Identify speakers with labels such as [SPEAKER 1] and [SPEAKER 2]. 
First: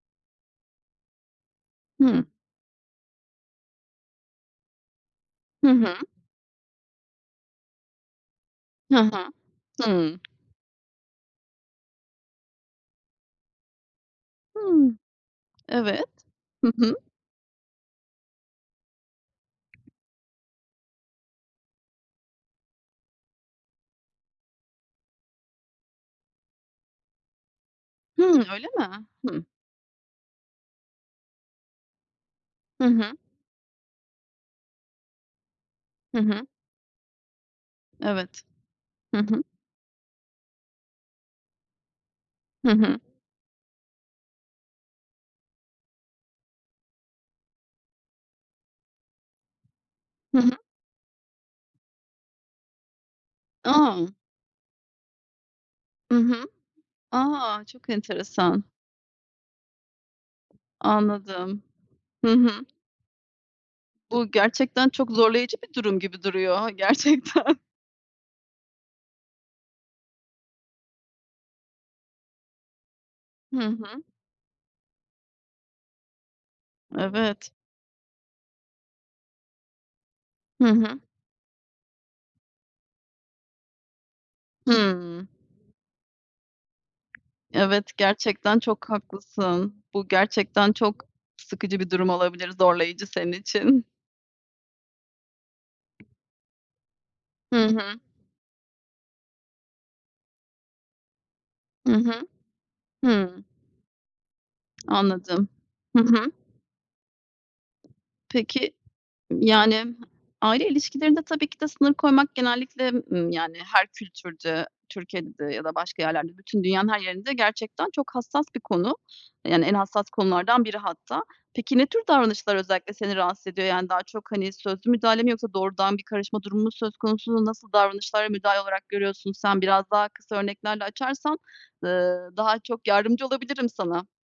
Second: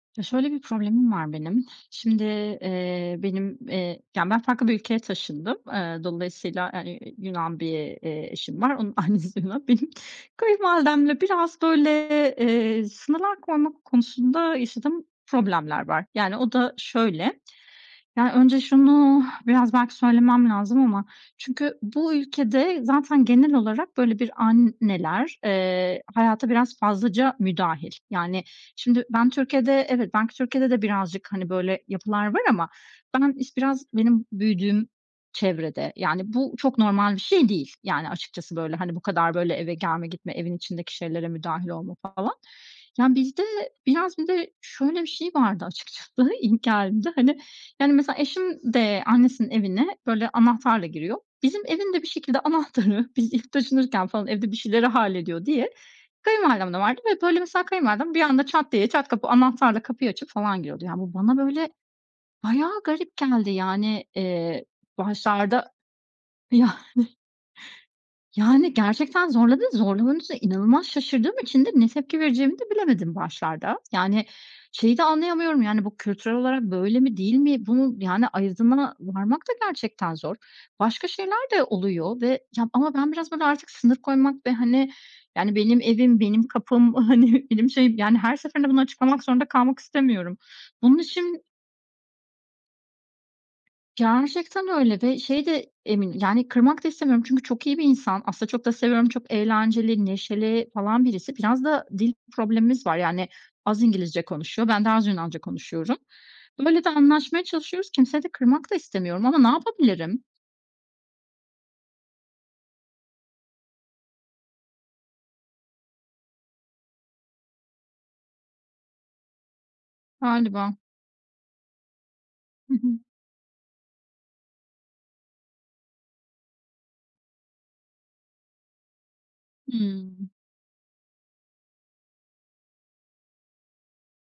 [SPEAKER 1] Ya, şöyle bir problemim var benim, şimdi,
[SPEAKER 2] Hıı.
[SPEAKER 1] eee, benim, eee yani, ben farklı bir ülkeye taşındım.
[SPEAKER 2] Hı hı.
[SPEAKER 1] Eee, dolayısıyla, aaa, eee, iii, Yunan bir, eee, eşim var, onun
[SPEAKER 2] Hı hı.
[SPEAKER 1] annesi Yunan. Benim
[SPEAKER 2] Hıı.
[SPEAKER 1] kayınvalidemle biraz böyle, eee, sınırlar koymak konusunda
[SPEAKER 2] Hıı.
[SPEAKER 1] yaşadığım problemler
[SPEAKER 2] Evet.
[SPEAKER 1] var. Yani, o
[SPEAKER 2] Hı
[SPEAKER 1] da
[SPEAKER 2] hı.
[SPEAKER 1] şöyle, ya önce şunu biraz, belki, söylemem lazım ama, çünkü bu ülkede zaten genel olarak böyle bir anneler, eee, hayata biraz fazlaca müdahil. Yani,
[SPEAKER 2] Hımm öyle
[SPEAKER 1] şimdi,
[SPEAKER 2] mi?
[SPEAKER 1] ben
[SPEAKER 2] Hımm.
[SPEAKER 1] Türkiye'de evet, belki Türkiye'de de birazcık, hani, böyle yapılar var ama
[SPEAKER 2] Hı hı.
[SPEAKER 1] ben iş birazcık benim büyüdüğüm çevrede,
[SPEAKER 2] Hı
[SPEAKER 1] yani,
[SPEAKER 2] hı.
[SPEAKER 1] bu çok normal bir şey değil, yani,
[SPEAKER 2] Evet.
[SPEAKER 1] açıkçası, böyle, hani, bu
[SPEAKER 2] Hı
[SPEAKER 1] kadar
[SPEAKER 2] hı.
[SPEAKER 1] böyle eve gelme, gitme evin içindeki şeylere müdahil olma falan.
[SPEAKER 2] Hı hı.
[SPEAKER 1] Yani, bizde biraz bir de şöyle bir şey vardı açıkçası, ilk geldiğimde, hani, yani, mesela, eşim de annesinin evine böyle
[SPEAKER 2] Hı hı.
[SPEAKER 1] anahtarla giriyor. Bizim evin de, bir şekilde, anahtarı, biz ilk taşınırken,
[SPEAKER 2] A!
[SPEAKER 1] falan, evde bir şeyleri hallediyor diye
[SPEAKER 2] Hı hı.
[SPEAKER 1] kayınvalidemde vardı ve böyle,
[SPEAKER 2] A,
[SPEAKER 1] mesela,
[SPEAKER 2] çok
[SPEAKER 1] kayınvalidem bir anda
[SPEAKER 2] enteresan.
[SPEAKER 1] çat diye, çat kapı anahtarla kapıyı açıp falan giriyordu. Yani, bu bana
[SPEAKER 2] Anladım.
[SPEAKER 1] böyle
[SPEAKER 2] Hı hı.
[SPEAKER 1] bayağı garip geldi, yani,
[SPEAKER 2] Bu
[SPEAKER 1] eee,
[SPEAKER 2] gerçekten çok zorlayıcı
[SPEAKER 1] başlarda
[SPEAKER 2] bir durum gibi duruyor
[SPEAKER 1] Yani.
[SPEAKER 2] gerçekten.
[SPEAKER 1] Yani gerçekten zorladı, zorlamanın üstüne inanılmaz şaşırdığım için de ne tepki vereceğimi de bilemedim
[SPEAKER 2] Hı
[SPEAKER 1] başlarda.
[SPEAKER 2] hı.
[SPEAKER 1] Yani, şeyi de anlayamıyorum, yani bu kültürel olarak böyle mi değil
[SPEAKER 2] Evet.
[SPEAKER 1] mi? Bunu, yani, ayırdına varmak da gerçekten zor.
[SPEAKER 2] Hı hı.
[SPEAKER 1] Başka şeyler de oluyor ve, ya, ama ben biraz, böyle, artık sınır koymak ve, hani,
[SPEAKER 2] Hıı.
[SPEAKER 1] yani, benim evim, benim kapım, hani, benim
[SPEAKER 2] Evet,
[SPEAKER 1] şeyim, yani her
[SPEAKER 2] gerçekten
[SPEAKER 1] seferinde bunu
[SPEAKER 2] çok
[SPEAKER 1] açıklamak zorunda kalmak
[SPEAKER 2] haklısın. Bu
[SPEAKER 1] istemiyorum.
[SPEAKER 2] gerçekten
[SPEAKER 1] Bunun
[SPEAKER 2] çok
[SPEAKER 1] için
[SPEAKER 2] sıkıcı bir durum olabilir zorlayıcı senin için.
[SPEAKER 1] Gerçekten öyle ve, şey de, emin yani kırmak da istemiyorum çünkü
[SPEAKER 2] Hı
[SPEAKER 1] çok iyi bir
[SPEAKER 2] hı.
[SPEAKER 1] insan. Aslında çok da seviyorum, çok eğlenceli, neşeli falan birisi. Biraz da
[SPEAKER 2] Hı
[SPEAKER 1] dil
[SPEAKER 2] hı.
[SPEAKER 1] problemimiz var, yani,
[SPEAKER 2] Hıı.
[SPEAKER 1] az İngilizce konuşuyor, ben de az Yunanca
[SPEAKER 2] Anladım.
[SPEAKER 1] konuşuyorum.
[SPEAKER 2] Hı hı.
[SPEAKER 1] Böyle de anlaşmaya çalışıyoruz, kimseyi de kırmak
[SPEAKER 2] Peki,
[SPEAKER 1] da istemiyorum ama ne
[SPEAKER 2] yani,
[SPEAKER 1] yapabilirim?
[SPEAKER 2] aile ilişkilerinde tabii ki de sınır koymak genellikle, ımm, yani her kültürde, Türkiye'de ya da başka yerlerde, bütün dünyanın her yerinde gerçekten çok hassas bir konu. Yani, en hassas konulardan
[SPEAKER 1] Galiba.
[SPEAKER 2] biri hatta. Peki, ne tür davranışlar
[SPEAKER 1] Hı
[SPEAKER 2] özellikle
[SPEAKER 1] hı.
[SPEAKER 2] seni rahatsız ediyor? Yani, daha çok, hani, sözlü müdahale mi yoksa doğrudan bir karışma durumu mu söz konusu? Nasıl davranışlara, müdahale olarak görüyorsun sen? Biraz daha
[SPEAKER 1] Hıı.
[SPEAKER 2] kısa örneklerle açarsan, ııı, daha çok yardımcı olabilirim sana.